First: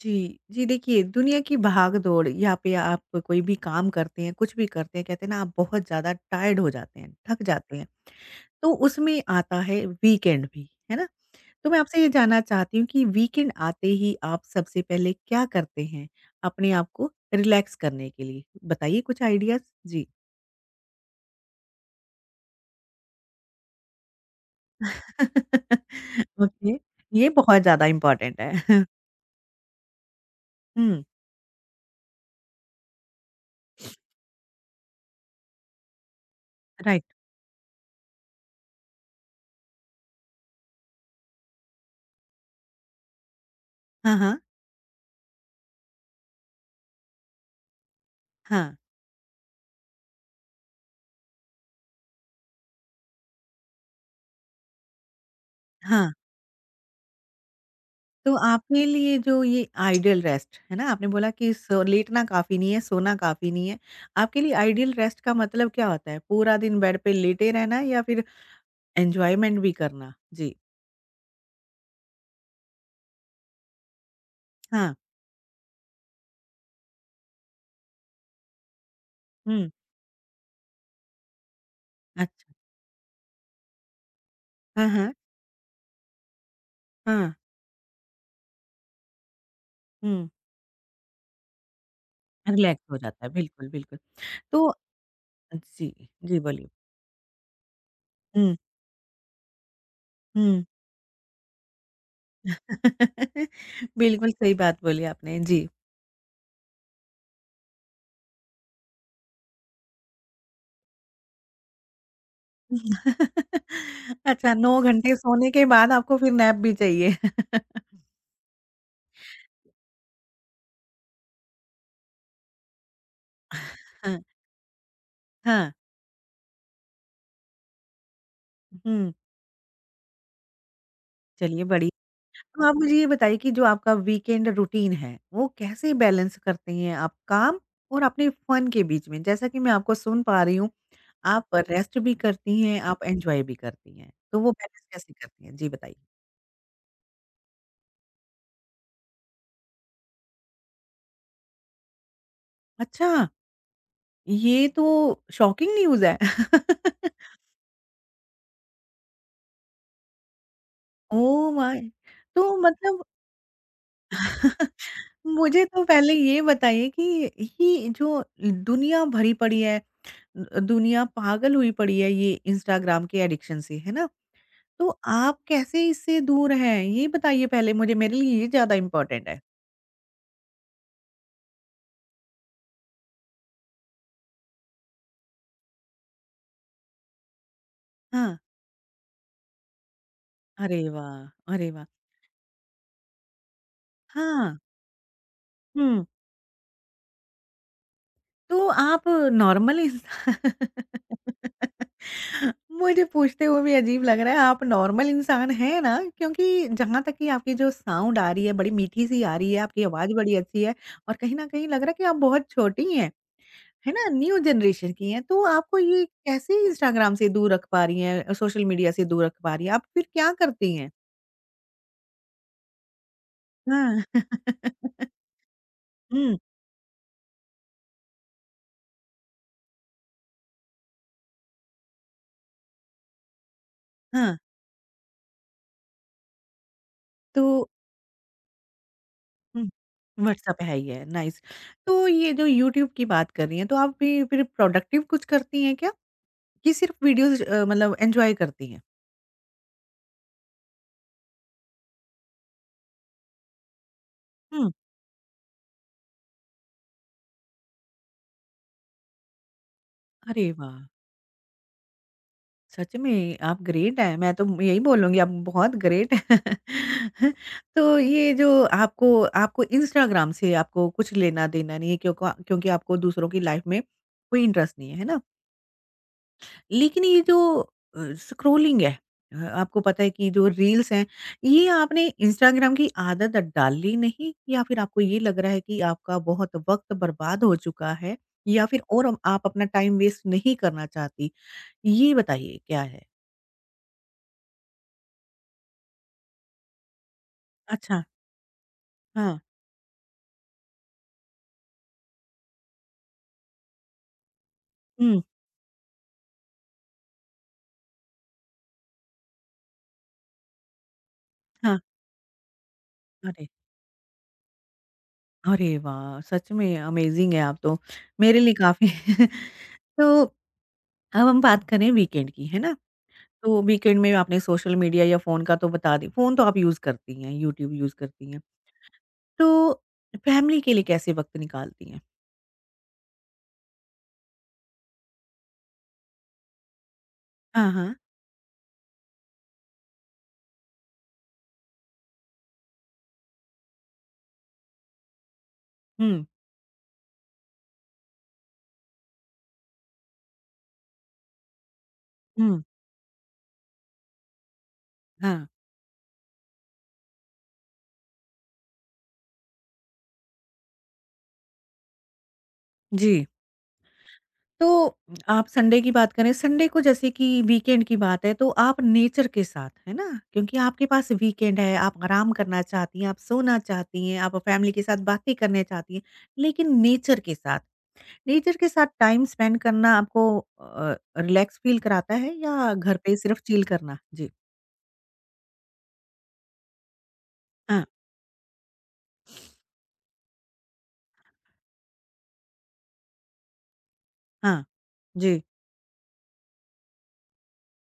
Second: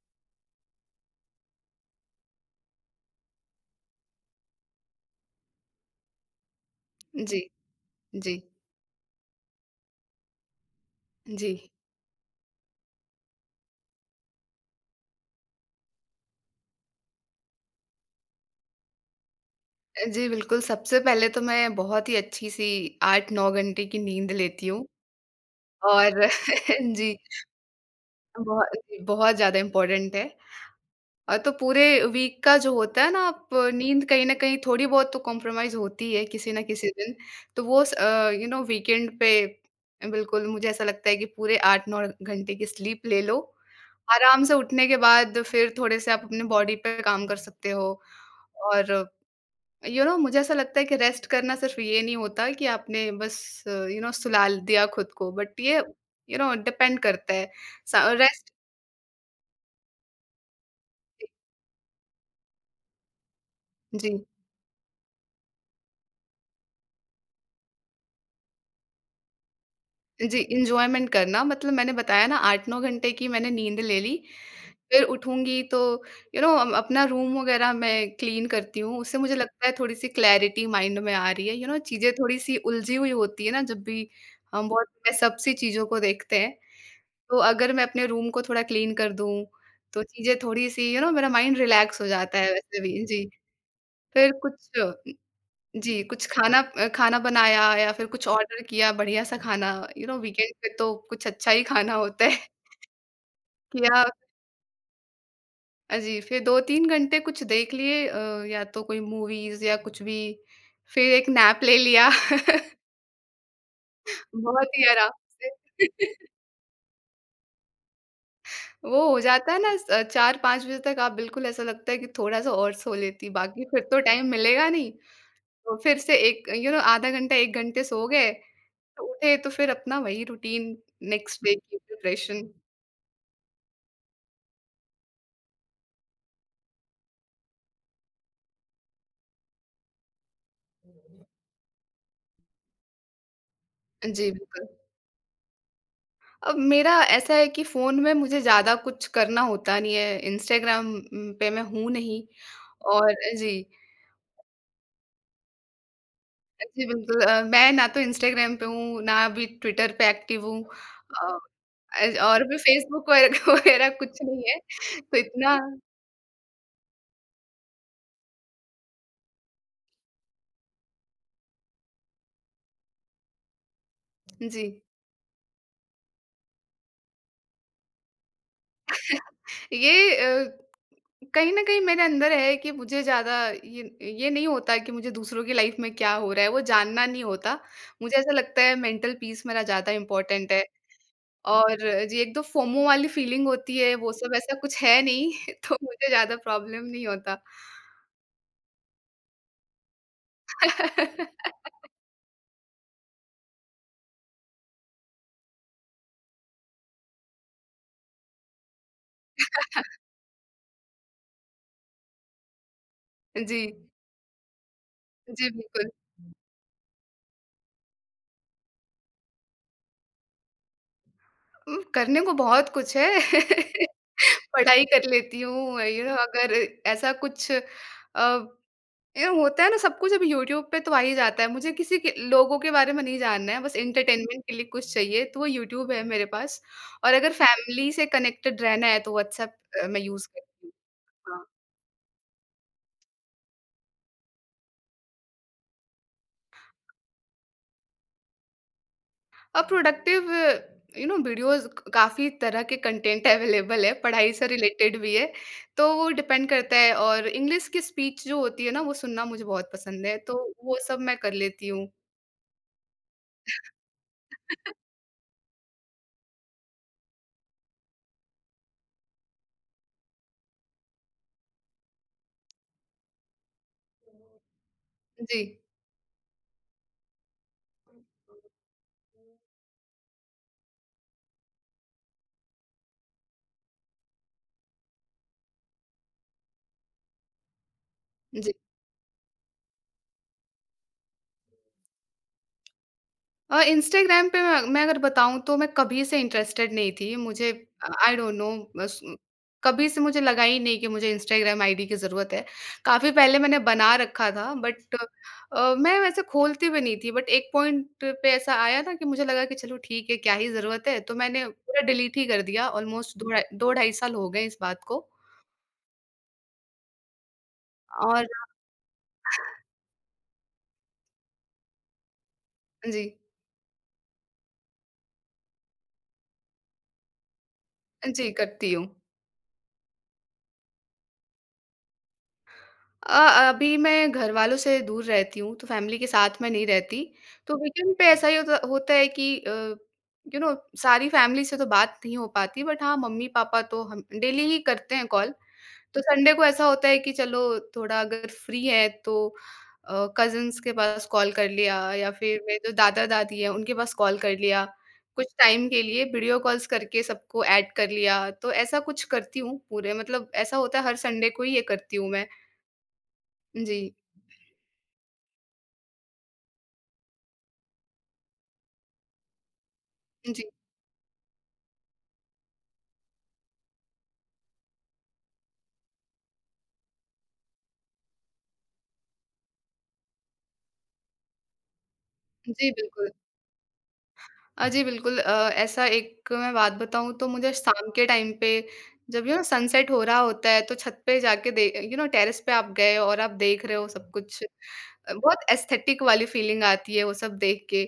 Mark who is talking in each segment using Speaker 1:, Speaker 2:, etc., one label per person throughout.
Speaker 1: जी, जी देखिए, दुनिया की भाग-दौड़ यहाँ पे आप कोई भी काम करते हैं, कुछ भी करते हैं, कहते हैं ना आप बहुत ज़्यादा टायर्ड हो जाते हैं,
Speaker 2: जी,
Speaker 1: थक जाते हैं,
Speaker 2: जी,
Speaker 1: तो उसमें आता है वीकेंड भी, है ना?
Speaker 2: जी।
Speaker 1: तो मैं आपसे ये जानना चाहती हूँ कि वीकेंड आते ही आप सबसे पहले क्या करते हैं, अपने आप को रिलैक्स करने के लिए? बताइए कुछ आइडियाज़? जी।
Speaker 2: जी, बिल्कुल, सबसे पहले तो मैं बहुत ही अच्छी-सी 8-9 घंटे की नींद लेती हूँ। और
Speaker 1: ओके,
Speaker 2: जी,
Speaker 1: ये बहुत ज़्यादा इम्पोर्टेंट
Speaker 2: बहु
Speaker 1: है।
Speaker 2: जी, बहुत ज़्यादा इम्पोर्टेंट है।
Speaker 1: हुँ,
Speaker 2: तो पूरे वीक का जो होता है ना, आप नींद कहीं न कहीं थोड़ी बहुत तो कॉम्प्रोमाइज़ होती है किसी न किसी
Speaker 1: राइट।
Speaker 2: दिन। तो वो स अ, यू नो वीकेंड पे बिल्कुल मुझे ऐसा लगता है कि पूरे 8-9 घंटे की स्लीप ले लो।
Speaker 1: हाँ, हाँ।
Speaker 2: आराम से उठने के बाद फिर थोड़े-से आप अपने बॉडी पे काम कर सकते हो।
Speaker 1: हाँ,
Speaker 2: और मुझे ऐसा लगता है कि रेस्ट करना सिर्फ ये नहीं होता कि आपने बस सुलाल दिया खुद को, बट ये
Speaker 1: हाँ।
Speaker 2: डिपेंड करता है
Speaker 1: तो
Speaker 2: रेस्ट।
Speaker 1: आपके लिए जो ये आइडियल रेस्ट है ना आपने बोला कि सो लेटना काफ़ी नहीं है, सोना काफ़ी नहीं है।
Speaker 2: जी,
Speaker 1: आपके लिए आइडियल रेस्ट का मतलब क्या होता है? पूरा दिन बेड पे लेटे रहना या फिर एन्जॉयमेंट भी करना?
Speaker 2: जी।
Speaker 1: जी।
Speaker 2: इंजॉयमेंट करना, मतलब मैंने बताया ना, 8-9 घंटे की मैंने नींद ले ली।
Speaker 1: हाँ।
Speaker 2: फिर उठूंगी तो यू नो अपना रूम वगैरह मैं क्लीन करती हूँ। उससे मुझे लगता
Speaker 1: हुँ।
Speaker 2: है थोड़ी सी क्लैरिटी माइंड में आ रही है। चीजें थोड़ी
Speaker 1: अच्छा।
Speaker 2: सी उलझी हुई होती है ना, जब भी हम
Speaker 1: हाँ, हाँ।
Speaker 2: बहुत सब सी चीजों को देखते हैं।
Speaker 1: हाँ।
Speaker 2: तो अगर मैं अपने रूम को थोड़ा क्लीन कर दूँ, तो
Speaker 1: हुँ।
Speaker 2: चीज़ें थोड़ी-सी, मेरा माइंड रिलैक्स हो जाता है वैसे
Speaker 1: रिलैक्स हो
Speaker 2: भी।
Speaker 1: जाता
Speaker 2: जी।
Speaker 1: है। बिल्कुल, बिल्कुल।
Speaker 2: फिर कुछ
Speaker 1: तो जी,
Speaker 2: जी, कुछ
Speaker 1: जी
Speaker 2: खाना,
Speaker 1: बोलिए।
Speaker 2: खाना बनाया या फिर कुछ
Speaker 1: हुँ,
Speaker 2: ऑर्डर किया बढ़िया-सा खाना। वीकेंड
Speaker 1: हुँ।
Speaker 2: पे तो कुछ अच्छा ही खाना होता है। किया
Speaker 1: बिल्कुल सही बात बोली आपने। जी।
Speaker 2: जी, फिर 2-3 घंटे कुछ देख लिए, या तो कोई मूवीज़ या कुछ भी। फिर एक नैप ले लिया।
Speaker 1: अच्छा
Speaker 2: बहुत
Speaker 1: 9
Speaker 2: ही आराम
Speaker 1: घंटे सोने के
Speaker 2: से।
Speaker 1: बाद आपको फिर नैप भी चाहिए।
Speaker 2: वो हो जाता है ना, स 4-5 बजे तक आप बिल्कुल, ऐसा लगता है कि थोड़ा-सा और सो लेती, बाकी फिर तो
Speaker 1: हाँ।
Speaker 2: टाइम मिलेगा नहीं।
Speaker 1: हाँ।
Speaker 2: तो फिर से एक आधा घंटा 1 घंटे सो गए, तो
Speaker 1: हुँ।
Speaker 2: उठे तो फिर अपना वही रूटीन, नेक्स्ट डे
Speaker 1: चलिए
Speaker 2: की
Speaker 1: बड़ी,
Speaker 2: प्रिपरेशन।
Speaker 1: तो आप मुझे ये बताइए कि जो आपका वीकेंड रूटीन है, वो कैसे बैलेंस करते हैं आप काम और अपने फन के बीच में? जैसा कि मैं आपको सुन पा रही हूँ, आप रेस्ट भी करती हैं, आप एन्जॉय भी करती हैं,
Speaker 2: जी,
Speaker 1: तो वो
Speaker 2: बिल्कुल।
Speaker 1: बैलेंस कैसे करती हैं? जी बताइए।
Speaker 2: अब मेरा ऐसा है कि फ़ोन में मुझे ज़्यादा कुछ करना होता नहीं है, इंस्टाग्राम पे मैं हूँ नहीं। और
Speaker 1: अच्छा,
Speaker 2: जी,
Speaker 1: ये तो शॉकिंग न्यूज़ है।
Speaker 2: जी, बिल्कुल। मैं ना तो इंस्टाग्राम पे हूँ, ना अभी ट्विटर पे एक्टिव हूँ। अ,
Speaker 1: ओह माय!
Speaker 2: अज
Speaker 1: तो
Speaker 2: और भी
Speaker 1: मतलब,
Speaker 2: फेसबुक वग वगैरह कुछ नहीं है, तो इतना
Speaker 1: मुझे तो पहले ये बताइए कि ये जो दुनिया भरी पड़ी है, दुनिया पागल हुई पड़ी है ये इंस्टाग्राम के एडिक्शन से, है ना?
Speaker 2: जी।
Speaker 1: तो आप कैसे इससे दूर हैं? ये बताइए पहले मुझे, मेरे लिए ये ज़्यादा इम्पोर्टेंट है।
Speaker 2: ये, कहीं न कहीं मेरे अंदर है कि मुझे ज़्यादा ये नहीं होता कि मुझे दूसरों की लाइफ़ में क्या हो रहा है, वो जानना नहीं होता। मुझे ऐसा
Speaker 1: हाँ,
Speaker 2: लगता है मेंटल पीस मेरा ज़्यादा इम्पोर्टेंट है।
Speaker 1: अरे वाह! अरे
Speaker 2: और
Speaker 1: वाह!
Speaker 2: जी, एक तो फोमो वाली फीलिंग होती है, वो सब
Speaker 1: हाँ,
Speaker 2: ऐसा कुछ है नहीं, तो
Speaker 1: हुँ,
Speaker 2: मुझे ज़्यादा प्रॉब्लम नहीं होता।
Speaker 1: तो आप नॉर्मल इंसान। मुझे पूछते हुए भी अजीब लग रहा है, आप नॉर्मल इंसान हैं ना? क्योंकि जहाँ तक कि आपकी जो साउंड आ रही है बड़ी मीठी-सी आ रही है, आपकी आवाज़ बड़ी अच्छी है और कहीं न कहीं लग रहा है कि आप बहुत छोटी हैं।
Speaker 2: जी।
Speaker 1: है ना? न्यू जनरेशन की हैं, तो
Speaker 2: जी,
Speaker 1: आपको
Speaker 2: बिल्कुल।
Speaker 1: ये कैसे इंस्टाग्राम से दूर रख पा रही हैं, सोशल मीडिया से दूर रख पा रही हैं? आप फिर क्या करती हैं?
Speaker 2: करने को बहुत कुछ है।
Speaker 1: हाँ।
Speaker 2: पढ़ाई कर लेती हूँ। यू नो
Speaker 1: हुँ,
Speaker 2: अगर ऐसा कुछ अ ये होता है ना, सब कुछ अभी यूट्यूब पे तो आ ही जाता है। मुझे किसी के लोगों के बारे में नहीं जानना है, बस
Speaker 1: हाँ,
Speaker 2: एंटरटेनमेंट के लिए कुछ चाहिए तो वो यूट्यूब है मेरे पास। और अगर
Speaker 1: तो
Speaker 2: फैमिली से कनेक्टेड रहना है तो व्हाट्सएप,
Speaker 1: हुँ,
Speaker 2: मैं यूज़
Speaker 1: व्हाट्सएप
Speaker 2: करती हूँ।
Speaker 1: है ही है, नाइस।
Speaker 2: हाँ,
Speaker 1: तो ये जो यूट्यूब की बात कर रही हैं, तो आप भी फिर प्रोडक्टिव कुछ करती हैं क्या? ये सिर्फ़ वीडियोज़ मतलब एन्जॉय करती हैं।
Speaker 2: और प्रोडक्टिव, वीडियोज़, क काफ़ी तरह के कंटेंट अवेलेबल है, पढ़ाई से
Speaker 1: हुँ,
Speaker 2: रिलेटेड भी है, तो वो डिपेंड करता है। और इंग्लिश की स्पीच जो होती है ना, वो सुनना मुझे बहुत पसंद है, तो
Speaker 1: अरे वाह!
Speaker 2: वो सब मैं कर लेती हूँ।
Speaker 1: सच में आप ग्रेट हैं, मैं तो यही बोलूँगी आप बहुत ग्रेट हैं। तो ये जो आपको आपको इंस्टाग्राम से आपको कुछ लेना-देना नहीं है, क्योंकि क्योंकि आपको दूसरों की लाइफ़ में कोई इंटरेस्ट नहीं है, है ना?
Speaker 2: जी।
Speaker 1: लेकिन ये जो स्क्रॉलिंग है, आपको पता है कि जो रील्स हैं, ये आपने इंस्टाग्राम की आदत डाली नहीं या फिर आपको ये लग रहा है कि आपका बहुत वक़्त बर्बाद हो चुका है
Speaker 2: जी।
Speaker 1: या फिर और आप अपना टाइम वेस्ट नहीं करना चाहती? ये बताइए क्या है?
Speaker 2: इंस्टाग्राम पे मैं अगर बताऊँ तो मैं कभी से इंटरेस्टेड नहीं थी। मुझे
Speaker 1: अच्छा,
Speaker 2: आई डोंट नो, बस
Speaker 1: हाँ।
Speaker 2: कभी से मुझे लगा ही नहीं कि मुझे इंस्टाग्राम आईडी की ज़रूरत है। काफ़ी पहले मैंने बना रखा था, बट
Speaker 1: हुँ,
Speaker 2: मैं वैसे खोलती भी नहीं थी, बट एक पॉइंट पे ऐसा आया ना कि मुझे लगा कि चलो ठीक है, क्या ही ज़रूरत है? तो मैंने
Speaker 1: हाँ।
Speaker 2: पूरा डिलीट ही कर दिया, ऑलमोस्ट दो ढाई
Speaker 1: अरे!
Speaker 2: 2 ढाई साल हो गए इस बात को।
Speaker 1: अरे वाह! सच में अमेज़िंग है आप तो,
Speaker 2: और
Speaker 1: मेरे लिए काफ़ी।
Speaker 2: हाँ
Speaker 1: तो अब हम बात करें वीकेंड की, है ना?
Speaker 2: जी,
Speaker 1: तो वीकेंड में आपने सोशल मीडिया या फ़ोन का तो बता दी, फ़ोन तो आप यूज़ करती हैं, यूट्यूब यूज़
Speaker 2: जी,
Speaker 1: करती हैं।
Speaker 2: करती हूँ।
Speaker 1: तो फैमिली के लिए कैसे वक़्त निकालती हैं?
Speaker 2: अ, अभी मैं घरवालों से दूर रहती हूँ, तो फैमिली के साथ मैं नहीं रहती। तो
Speaker 1: हाँ, हाँ।
Speaker 2: वीकेंड पे ऐसा ही होता होता है कि यू नो सारी फैमिली से तो बात नहीं हो पाती, बट हाँ, मम्मी-पापा तो हम डेली ही करते हैं कॉल। तो
Speaker 1: हुँ,
Speaker 2: संडे को ऐसा होता है कि चलो, थोड़ा अगर फ्री है तो कज़िन्स के पास कॉल कर लिया या फिर मेरे
Speaker 1: हुँ,
Speaker 2: जो दादा-दादी हैं, उनके पास कॉल कर लिया। कुछ
Speaker 1: हाँ,
Speaker 2: टाइम के लिए वीडियो कॉल्स करके सबको ऐड कर लिया, तो ऐसा कुछ करती हूँ पूरे, मतलब ऐसा होता है हर संडे को ही ये करती हूँ मैं।
Speaker 1: जी।
Speaker 2: जी।
Speaker 1: तो आप संडे की बात करें, संडे को जैसे कि वीकेंड की बात है तो आप नेचर के साथ, है ना?
Speaker 2: जी,
Speaker 1: क्योंकि आपके पास वीकेंड है, आप आराम करना चाहती हैं, आप सोना चाहती हैं, आप फैमिली के साथ बातें करने चाहती हैं, लेकिन नेचर के साथ। नेचर के साथ टाइम स्पेंड करना आपको रिलैक्स फ़ील कराता है
Speaker 2: जी,
Speaker 1: या घर
Speaker 2: बिल्कुल।
Speaker 1: पे सिर्फ़ चिल करना? जी।
Speaker 2: जी, बिल्कुल। ऐसा एक मैं बात बताऊँ तो मुझे
Speaker 1: हाँ,
Speaker 2: शाम के टाइम पे जब सनसेट हो रहा होता है तो छत पे जाके, दे यू नो टेरेस पे आप गए और आप देख रहे हो सब कुछ,
Speaker 1: हाँ। जी।
Speaker 2: बहुत एस्थेटिक वाली फीलिंग आती है वो सब देख के।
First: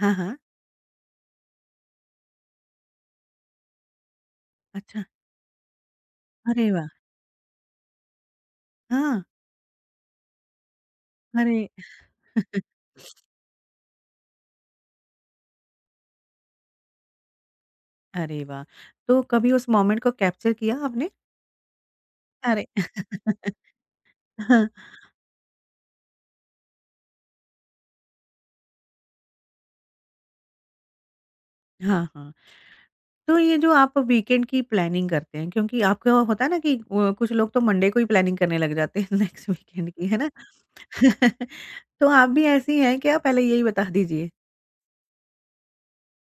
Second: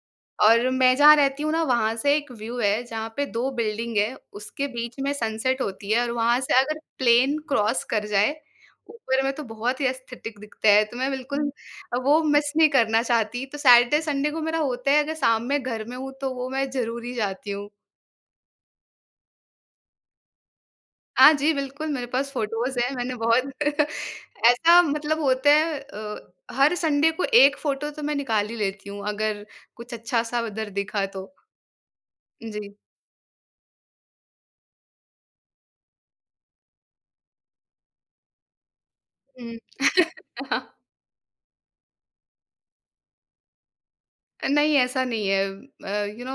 Speaker 1: हाँ, हाँ।
Speaker 2: और मैं जहाँ रहती हूँ ना, वहाँ से एक व्यू है जहाँ पे 2 बिल्डिंग है, उसके बीच
Speaker 1: अच्छा।
Speaker 2: में सनसेट होती है, और वहाँ से
Speaker 1: अरे
Speaker 2: अगर
Speaker 1: वाह!
Speaker 2: प्लेन क्रॉस कर जाए
Speaker 1: हाँ,
Speaker 2: ऊपर में, तो बहुत ही एस्थेटिक दिखता है, तो मैं बिल्कुल
Speaker 1: अरे,
Speaker 2: हुँ। वो मिस नहीं करना चाहती। तो सैटरडे, संडे को मेरा होता है, अगर शाम में घर में हूँ, तो वो मैं ज़रूर ही जाती हूँ।
Speaker 1: अरे वाह! तो कभी उस मोमेंट को कैप्चर किया आपने?
Speaker 2: हाँ जी, बिल्कुल, मेरे पास
Speaker 1: अरे!
Speaker 2: फ़ोटोज़ हैं, मैंने बहुत
Speaker 1: हाँ।
Speaker 2: ऐसा, मतलब होता है, हर संडे को 1 फ़ोटो तो मैं निकाल ही लेती हूँ, अगर कुछ अच्छा-सा उधर दिखा तो।
Speaker 1: हाँ, हाँ।
Speaker 2: जी।
Speaker 1: तो ये जो आप वीकेंड की प्लानिंग करते हैं क्योंकि आपका होता है ना कि कुछ लोग तो मंडे को ही प्लानिंग करने लग जाते हैं नेक्स्ट
Speaker 2: हुँ।
Speaker 1: वीकेंड की, है ना? तो आप भी ऐसी हैं क्या? पहले यही बता दीजिए।
Speaker 2: नहीं, ऐसा नहीं है। अ, यू नो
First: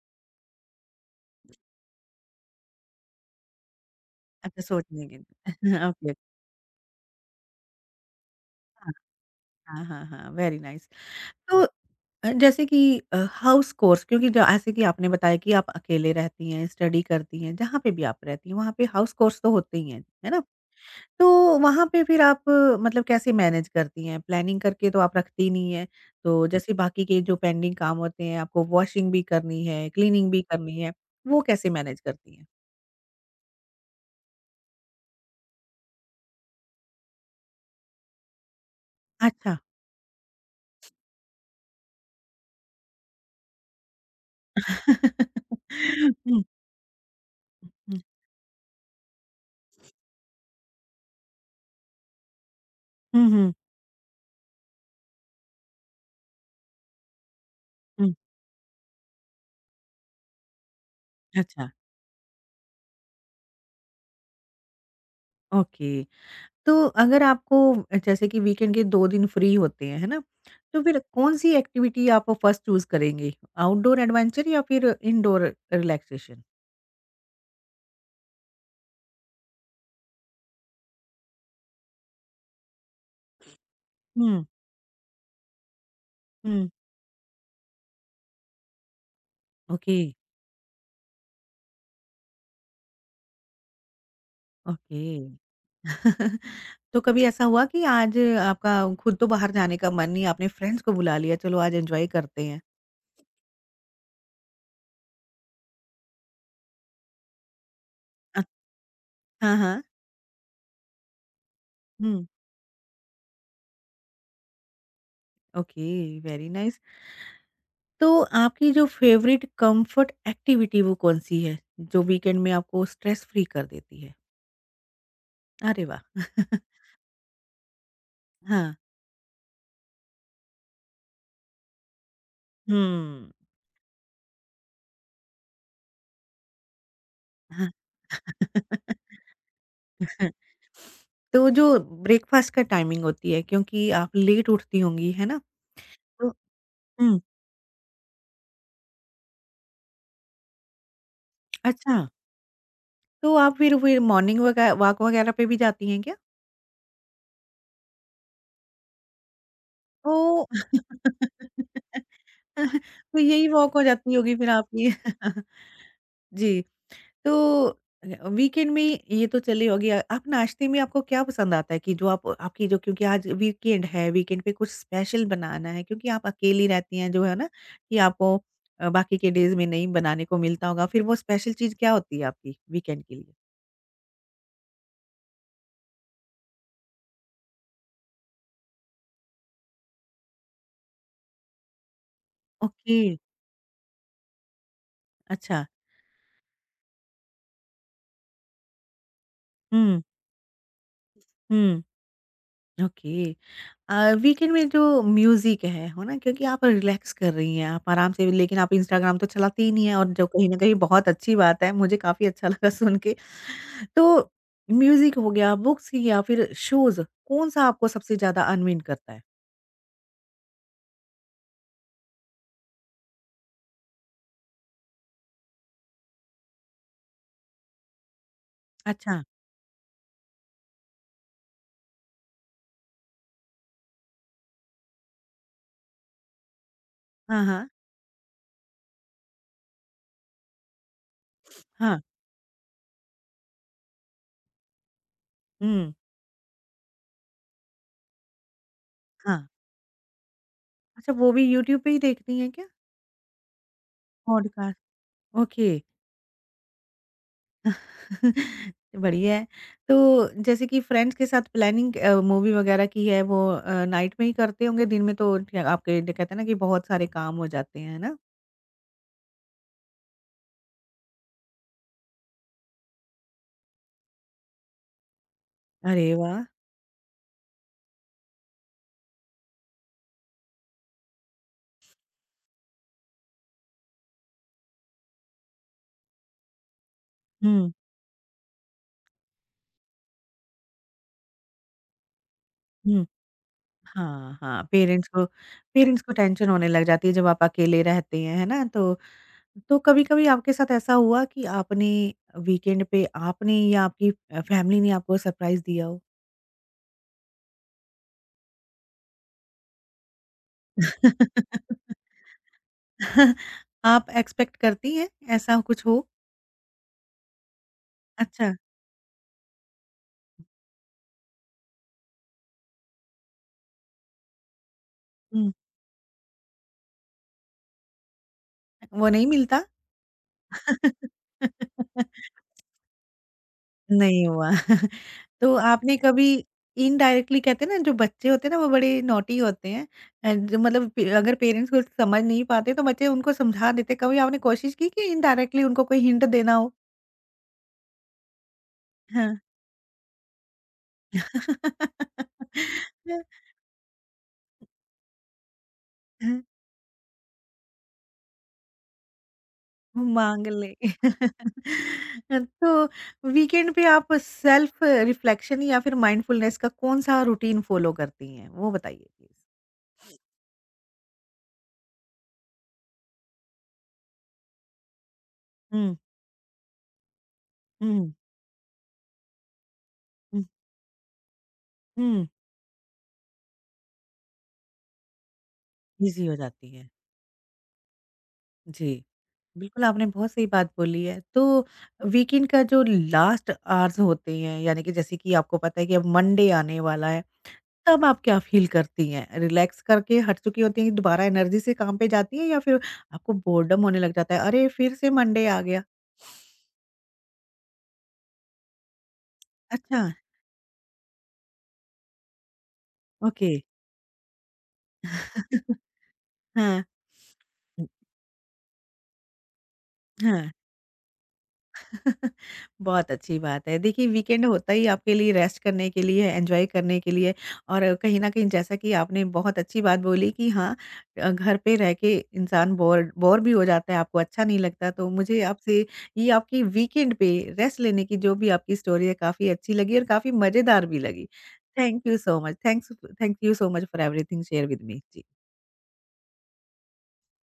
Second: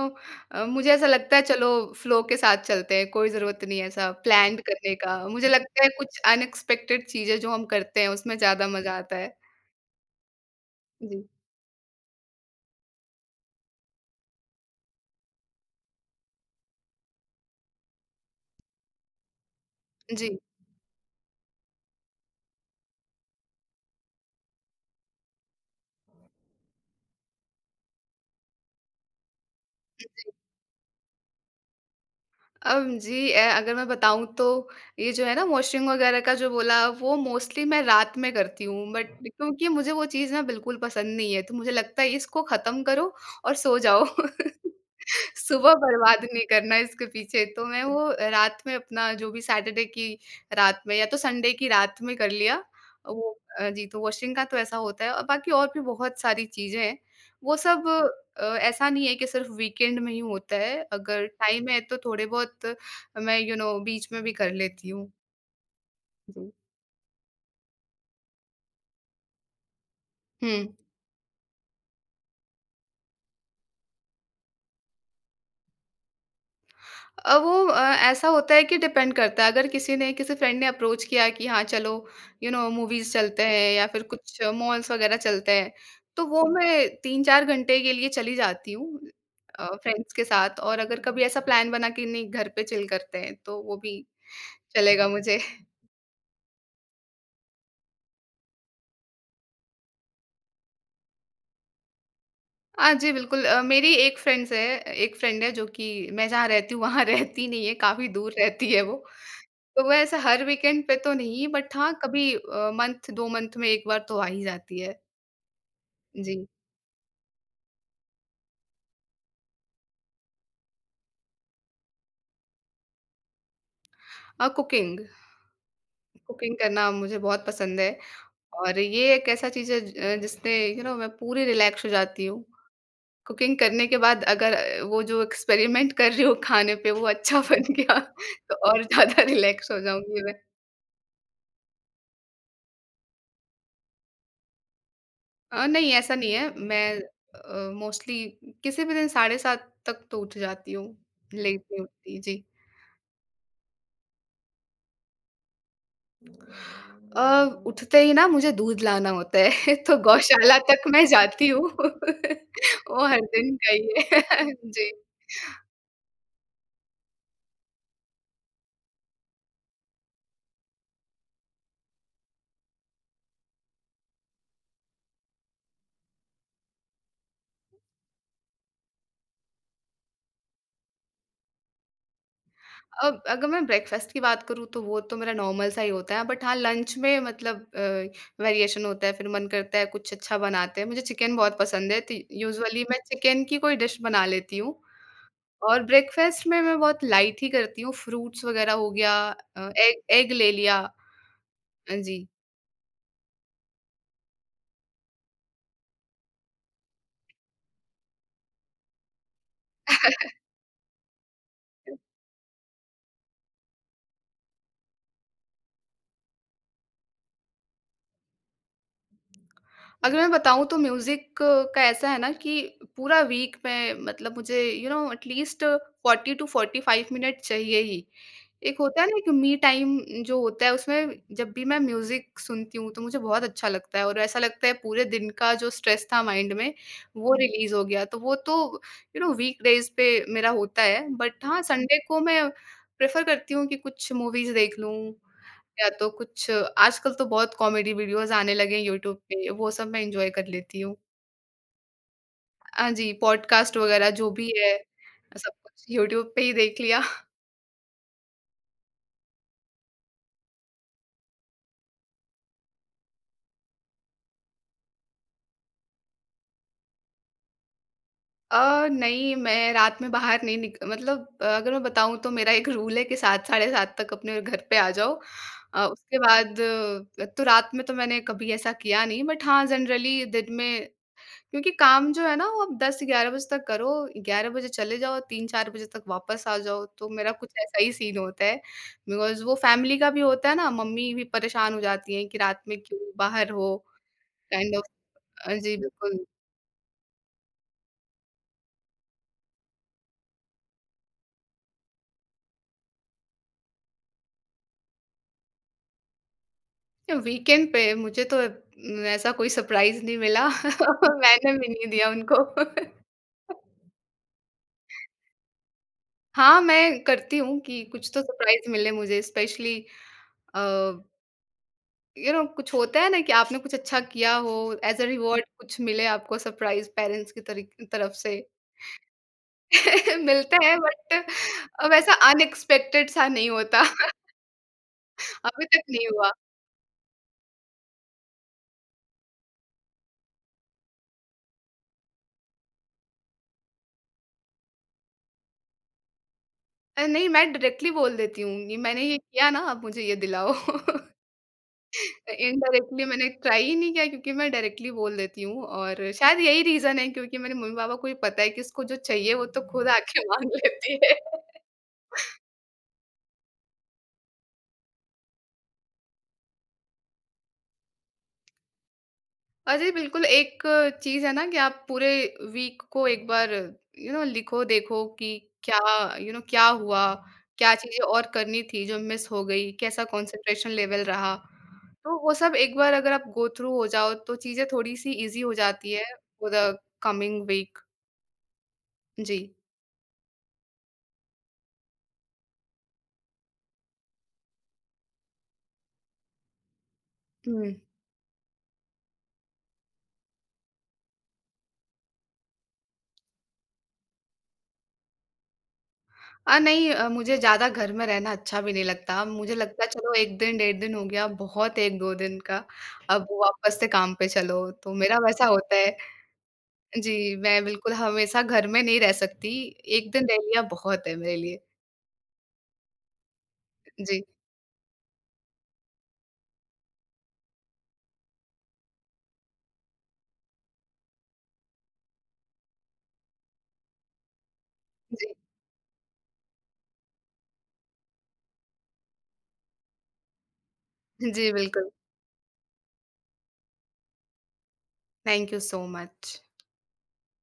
Speaker 2: मुझे ऐसा लगता है चलो, फ्लो के साथ चलते हैं, कोई ज़रूरत नहीं है ऐसा
Speaker 1: अच्छा,
Speaker 2: प्लान्ड
Speaker 1: सोच
Speaker 2: करने
Speaker 1: लेंगे।
Speaker 2: का। मुझे लगता है
Speaker 1: ओके।
Speaker 2: कुछ अनएक्सपेक्टेड चीज़ें जो हम करते हैं उसमें ज़्यादा मज़ा आता है।
Speaker 1: हाँ, हाँ, हाँ, वेरी नाइस।
Speaker 2: जी,
Speaker 1: तो जैसे कि हाउस कोर्स, क्योंकि जैसे कि आपने बताया कि आप अकेले रहती हैं, स्टडी करती हैं, जहाँ पे भी आप रहती हैं, वहाँ पे हाउस कोर्स तो होते ही हैं, है
Speaker 2: जी।
Speaker 1: ना? तो वहाँ पे फिर आप मतलब कैसे मैनेज करती हैं? प्लानिंग करके तो आप रखती नहीं हैं, तो जैसे बाकी के जो पेंडिंग काम होते हैं, आपको वॉशिंग भी करनी है, क्लीनिंग भी करनी है, वो कैसे मैनेज करती हैं?
Speaker 2: अब जी, अगर मैं बताऊँ तो ये जो है ना, वॉशिंग वगैरह का जो बोला, वो मोस्टली मैं रात में करती हूँ, बट
Speaker 1: अच्छा।
Speaker 2: क्योंकि मुझे वो चीज़ ना बिल्कुल पसंद नहीं है, तो मुझे लगता है इसको ख़त्म करो और सो जाओ। सुबह बर्बाद
Speaker 1: हुँ,
Speaker 2: नहीं करना इसके पीछे, तो मैं
Speaker 1: हुँ।
Speaker 2: वो रात में अपना जो भी सैटरडे की रात में, या तो संडे की रात में कर लिया।
Speaker 1: हुँ,
Speaker 2: वो,
Speaker 1: हुँ,
Speaker 2: जी, तो वॉशिंग का तो ऐसा होता है। और बाकी और भी बहुत सारी चीज़ें हैं। वो सब,
Speaker 1: हुँ।
Speaker 2: ऐसा नहीं है कि सिर्फ वीकेंड में ही होता है, अगर
Speaker 1: अच्छा,
Speaker 2: टाइम है तो थोड़े बहुत मैं, बीच में भी कर लेती हूँ।
Speaker 1: ओके।
Speaker 2: जी।
Speaker 1: तो अगर आपको, जैसे कि वीकेंड के 2 दिन फ्री होते हैं, है ना?
Speaker 2: हुँ।
Speaker 1: तो फिर कौन-सी एक्टिविटी आप फर्स्ट चूज़ करेंगे? आउटडोर एडवेंचर या फिर इनडोर रिलैक्सेशन?
Speaker 2: अ, वो अ, ऐसा होता है कि डिपेंड करता है, अगर किसी ने, किसी फ्रेंड ने अप्रोच किया कि हाँ, चलो, मूवीज़ चलते हैं या फिर कुछ
Speaker 1: हुँ,
Speaker 2: मॉल्स वगैरह चलते हैं, तो वो
Speaker 1: हुँ।
Speaker 2: मैं 3-4 घंटे के लिए चली जाती हूँ,
Speaker 1: ओके,
Speaker 2: फ्रेंड्स के साथ। और अगर कभी ऐसा प्लान बना कि नहीं, घर पे चिल करते हैं, तो वो भी चलेगा
Speaker 1: ओके।
Speaker 2: मुझे।
Speaker 1: तो कभी ऐसा हुआ कि आज आपका खुद तो बाहर जाने का मन नहीं, आपने फ्रेंड्स को बुला लिया, चलो आज एन्जॉय करते हैं?
Speaker 2: हाँ जी, बिल्कुल। अ, मेरी एक फ्रेंड्स है एक फ्रेंड है जो कि मैं जहाँ रहती हूँ वहाँ रहती नहीं है, काफ़ी दूर
Speaker 1: अ,
Speaker 2: रहती है वो।
Speaker 1: हाँ, हाँ।
Speaker 2: तो वो ऐसा हर वीकेंड पे तो नहीं, बट हाँ,
Speaker 1: हुँ।
Speaker 2: कभी मंथ 2 मंथ में 1 बार तो आ ही जाती है।
Speaker 1: ओके,
Speaker 2: जी।
Speaker 1: Very nice. तो आपकी जो फेवरेट कम्फर्ट एक्टिविटी वो कौन-सी है, जो वीकेंड में आपको स्ट्रेस फ्री कर देती है?
Speaker 2: कुकिंग।
Speaker 1: अरे वाह!
Speaker 2: कुकिंग करना मुझे बहुत पसंद है,
Speaker 1: हाँ,
Speaker 2: और ये एक ऐसा चीज़ है ज जिसने, मैं पूरी रिलैक्स हो जाती हूँ।
Speaker 1: हुँ।
Speaker 2: कुकिंग करने के बाद अगर, वो जो एक्सपेरिमेंट कर रही हूँ खाने पे वो अच्छा
Speaker 1: हाँ।
Speaker 2: बन गया, तो और ज़्यादा रिलैक्स हो जाऊँगी मैं।
Speaker 1: तो जो ब्रेकफ़ास्ट का टाइमिंग होती है, क्योंकि आप लेट उठती होंगी, है ना?
Speaker 2: नहीं, ऐसा
Speaker 1: तो
Speaker 2: नहीं है। मैं
Speaker 1: हुँ,
Speaker 2: मोस्टली किसी भी दिन साढ़े 7 तक तो उठ जाती हूँ, लेट नहीं
Speaker 1: अच्छा।
Speaker 2: उठती। जी।
Speaker 1: तो आप फिर मॉर्निंग वगै वॉक वगैरह पे भी जाती हैं क्या?
Speaker 2: उठते ही ना, मुझे दूध लाना होता है तो
Speaker 1: तो
Speaker 2: गौशाला तक मैं जाती हूँ। वो
Speaker 1: तो
Speaker 2: हर
Speaker 1: यही
Speaker 2: दिन का
Speaker 1: वॉक हो
Speaker 2: ही
Speaker 1: जाती
Speaker 2: है।
Speaker 1: होगी फिर आपकी।
Speaker 2: जी।
Speaker 1: जी। तो वीकेंड में ये तो चली होगी, आप नाश्ते में आपको क्या पसंद आता है कि जो आप आपकी जो, क्योंकि आज वीकेंड है, वीकेंड पे कुछ स्पेशल बनाना है क्योंकि आप अकेली रहती हैं, जो है ना कि आपको बाकी के डेज़ में नहीं बनाने को मिलता होगा, फिर वो स्पेशल चीज़ क्या होती है आपकी वीकेंड के
Speaker 2: अब
Speaker 1: लिए?
Speaker 2: अगर मैं ब्रेकफ़ास्ट की बात करूँ तो वो तो मेरा नॉर्मल सा ही होता है, बट हाँ, लंच में मतलब, वेरिएशन होता है, फिर मन करता है कुछ अच्छा बनाते हैं। मुझे चिकन बहुत पसंद है, तो यूजुअली
Speaker 1: ओके,
Speaker 2: मैं चिकन की कोई डिश बना लेती हूँ।
Speaker 1: अच्छा।
Speaker 2: और ब्रेकफ़ास्ट में मैं बहुत लाइट ही करती हूँ। फ्रूट्स वग़ैरह हो गया,
Speaker 1: हुँ,
Speaker 2: एग एग ले लिया।
Speaker 1: हुँ।
Speaker 2: जी।
Speaker 1: ओके। वीकेंड में जो म्यूज़िक है ना? क्योंकि आप रिलैक्स कर रही हैं, आप आराम से, लेकिन आप इंस्टाग्राम तो चलाती ही नहीं हैं और जो कहीं न कहीं बहुत अच्छी बात है, मुझे काफ़ी अच्छा लगा सुन के, तो म्यूजिक हो गया, बुक्स या फिर शोज़, कौन-सा आपको सबसे ज़्यादा अनविन करता है?
Speaker 2: अगर मैं बताऊँ तो म्यूज़िक का ऐसा है ना कि पूरा वीक में, मतलब मुझे एटलीस्ट 40 टू 45 मिनट चाहिए ही। एक होता है ना,
Speaker 1: अच्छा।
Speaker 2: एक मी टाइम जो होता है, उसमें जब भी मैं म्यूजिक सुनती हूँ तो मुझे बहुत अच्छा लगता है, और ऐसा लगता है पूरे दिन का जो स्ट्रेस था माइंड में, वो
Speaker 1: हाँ, हाँ।
Speaker 2: रिलीज हो गया। तो वो तो, वीक डेज पे मेरा होता है, बट हाँ, संडे
Speaker 1: हाँ,
Speaker 2: को मैं प्रेफर करती हूँ कि कुछ मूवीज देख लूँ, या
Speaker 1: हुँ।
Speaker 2: तो कुछ आजकल तो बहुत कॉमेडी वीडियोस आने लगे हैं यूट्यूब
Speaker 1: हाँ।
Speaker 2: पे, वो सब मैं एंजॉय कर लेती हूँ।
Speaker 1: अच्छा, वो भी यूट्यूब पे ही देखती हैं क्या?
Speaker 2: हाँ जी, पॉडकास्ट वगैरह जो भी है,
Speaker 1: पॉडकास्ट।
Speaker 2: सब
Speaker 1: ओके।
Speaker 2: कुछ यूट्यूब पे ही देख लिया।
Speaker 1: बढ़िया है। तो जैसे कि फ्रेंड्स के साथ प्लानिंग मूवी वगैरह की है, वो नाइट में ही करते होंगे, दिन में तो क्या आपके जो कहते हैं ना कि बहुत सारे काम हो जाते हैं, है ना?
Speaker 2: नहीं, मैं रात में बाहर नहीं निक मतलब, अगर मैं बताऊँ तो मेरा एक रूल है कि 7 साढ़े 7 तक अपने घर पे आ जाओ। अ,
Speaker 1: अरे
Speaker 2: उसके
Speaker 1: वाह!
Speaker 2: बाद तो रात में तो मैंने कभी ऐसा किया नहीं, बट हाँ, जनरली दिन में, क्योंकि काम जो है ना वो आप 10-11 बजे तक करो, 11 बजे चले जाओ, 3-4 बजे तक वापस आ जाओ, तो मेरा कुछ
Speaker 1: हुँ,
Speaker 2: ऐसा ही सीन होता है। बिकॉज़ वो फैमिली का भी होता है ना, मम्मी भी परेशान हो जाती हैं कि रात में क्यों
Speaker 1: हुँ।
Speaker 2: बाहर हो,
Speaker 1: हाँ, हाँ,
Speaker 2: काइंड ऑफ।
Speaker 1: पेरेंट्स को,
Speaker 2: जी,
Speaker 1: पेरेंट्स को
Speaker 2: बिल्कुल।
Speaker 1: टेंशन होने लग जाती है जब आप अकेले रहते हैं, है ना? तो कभी-कभी आपके साथ ऐसा हुआ कि आपने वीकेंड पे आपने या आपकी फैमिली ने आपको सरप्राइज़ दिया हो?
Speaker 2: वीकेंड पे मुझे तो ऐसा कोई सरप्राइज़ नहीं मिला, मैंने भी नहीं दिया उनको।
Speaker 1: आप एक्सपेक्ट करती हैं ऐसा कुछ हो?
Speaker 2: हाँ, मैं करती हूँ कि कुछ तो
Speaker 1: अच्छा,
Speaker 2: सरप्राइज़ मिले मुझे, स्पेशली अ, कुछ होता है ना कि आपने कुछ अच्छा किया हो, एज़ अ रिवार्ड
Speaker 1: हुँ।
Speaker 2: कुछ मिले आपको सरप्राइज़, पेरेंट्स की तरी तरफ से।
Speaker 1: वो नहीं मिलता?
Speaker 2: मिलता है बट वैसा अनएक्सपेक्टेड सा नहीं होता।
Speaker 1: नहीं हुआ। तो
Speaker 2: अभी तक
Speaker 1: आपने
Speaker 2: नहीं
Speaker 1: कभी
Speaker 2: हुआ।
Speaker 1: इनडायरेक्टली, कहते हैं ना जो बच्चे होते हैं ना वो बड़े नॉटी होते हैं। जो मतलब पे अगर पेरेंट्स कुछ समझ नहीं पाते तो बच्चे उनको समझा देते हैं। कभी आपने कोशिश की कि इनडायरेक्टली उनको कोई हिंट देना हो?
Speaker 2: नहीं, मैं डायरेक्टली बोल देती हूँ कि मैंने ये
Speaker 1: हाँ।
Speaker 2: किया ना, अब मुझे ये दिलाओ। इनडायरेक्टली मैंने ट्राई ही नहीं किया क्योंकि मैं डायरेक्टली बोल देती हूँ, और शायद
Speaker 1: हैं,
Speaker 2: यही रीज़न है क्योंकि मेरे मम्मी-पापा को भी पता है कि इसको जो चाहिए वो तो खुद आके
Speaker 1: मांग
Speaker 2: माँग
Speaker 1: ले।
Speaker 2: लेती है।
Speaker 1: तो वीकेंड पे आप सेल्फ रिफ्लेक्शन या फिर माइंडफुलनेस का कौन सा रूटीन फॉलो करती हैं, वो बताइए प्लीज।
Speaker 2: और जी, बिल्कुल। एक चीज़ है ना कि आप पूरे वीक को एक बार, लिखो, देखो कि क्या,
Speaker 1: हम्म।
Speaker 2: क्या हुआ? क्या चीज़ें
Speaker 1: हम्म।
Speaker 2: और करनी थी जो मिस हो गई? कैसा
Speaker 1: हम्म।
Speaker 2: कंसंट्रेशन लेवल रहा? तो
Speaker 1: हम्म,
Speaker 2: वो सब एक बार अगर आप गो थ्रू हो जाओ तो चीज़ें थोड़ी-सी ईज़ी हो जाती है
Speaker 1: इजी हो
Speaker 2: फॉर
Speaker 1: जाती
Speaker 2: द
Speaker 1: है।
Speaker 2: Coming week.
Speaker 1: जी,
Speaker 2: जी।
Speaker 1: बिल्कुल आपने बहुत सही बात बोली है। तो वीकेंड का जो लास्ट आवर्स होते हैं, यानी कि जैसे कि आपको पता है कि अब मंडे आने वाला है,
Speaker 2: हुँ।
Speaker 1: तब आप क्या फ़ील करती हैं? रिलैक्स करके हट चुकी होती हैं, दोबारा एनर्जी से काम पे जाती हैं या फिर आपको बोर्डम होने लग जाता है, अरे! फिर से मंडे आ गया?
Speaker 2: नहीं, मुझे ज़्यादा घर में रहना अच्छा भी नहीं लगता। मुझे लगता है
Speaker 1: अच्छा,
Speaker 2: चलो, 1 दिन, 1.5 दिन हो गया, बहुत है 1-2 दिन का, अब
Speaker 1: ओके।
Speaker 2: वापस से काम पे चलो, तो मेरा वैसा होता है।
Speaker 1: हाँ,
Speaker 2: जी, मैं
Speaker 1: उ,
Speaker 2: बिल्कुल हमेशा घर में नहीं रह सकती, 1 दिन रह
Speaker 1: हाँ।
Speaker 2: लिया बहुत है मेरे लिए।
Speaker 1: बहुत अच्छी बात है। देखिए,
Speaker 2: जी,
Speaker 1: वीकेंड होता ही आपके लिए रेस्ट करने के लिए, एन्जॉय करने के लिए और कहीं न कहीं जैसा कि आपने बहुत अच्छी बात बोली कि हाँ, घर पे रह के इंसान बोर बोर भी हो जाता है, आपको अच्छा नहीं लगता। तो
Speaker 2: जी,
Speaker 1: मुझे आपसे ये आपकी वीकेंड पे रेस्ट लेने की जो भी आपकी स्टोरी है काफ़ी अच्छी लगी और काफ़ी मज़ेदार भी लगी।
Speaker 2: जी, बिल्कुल।
Speaker 1: Thank you so much. Thank you so much for everything share with me. जी।
Speaker 2: Thank you so much.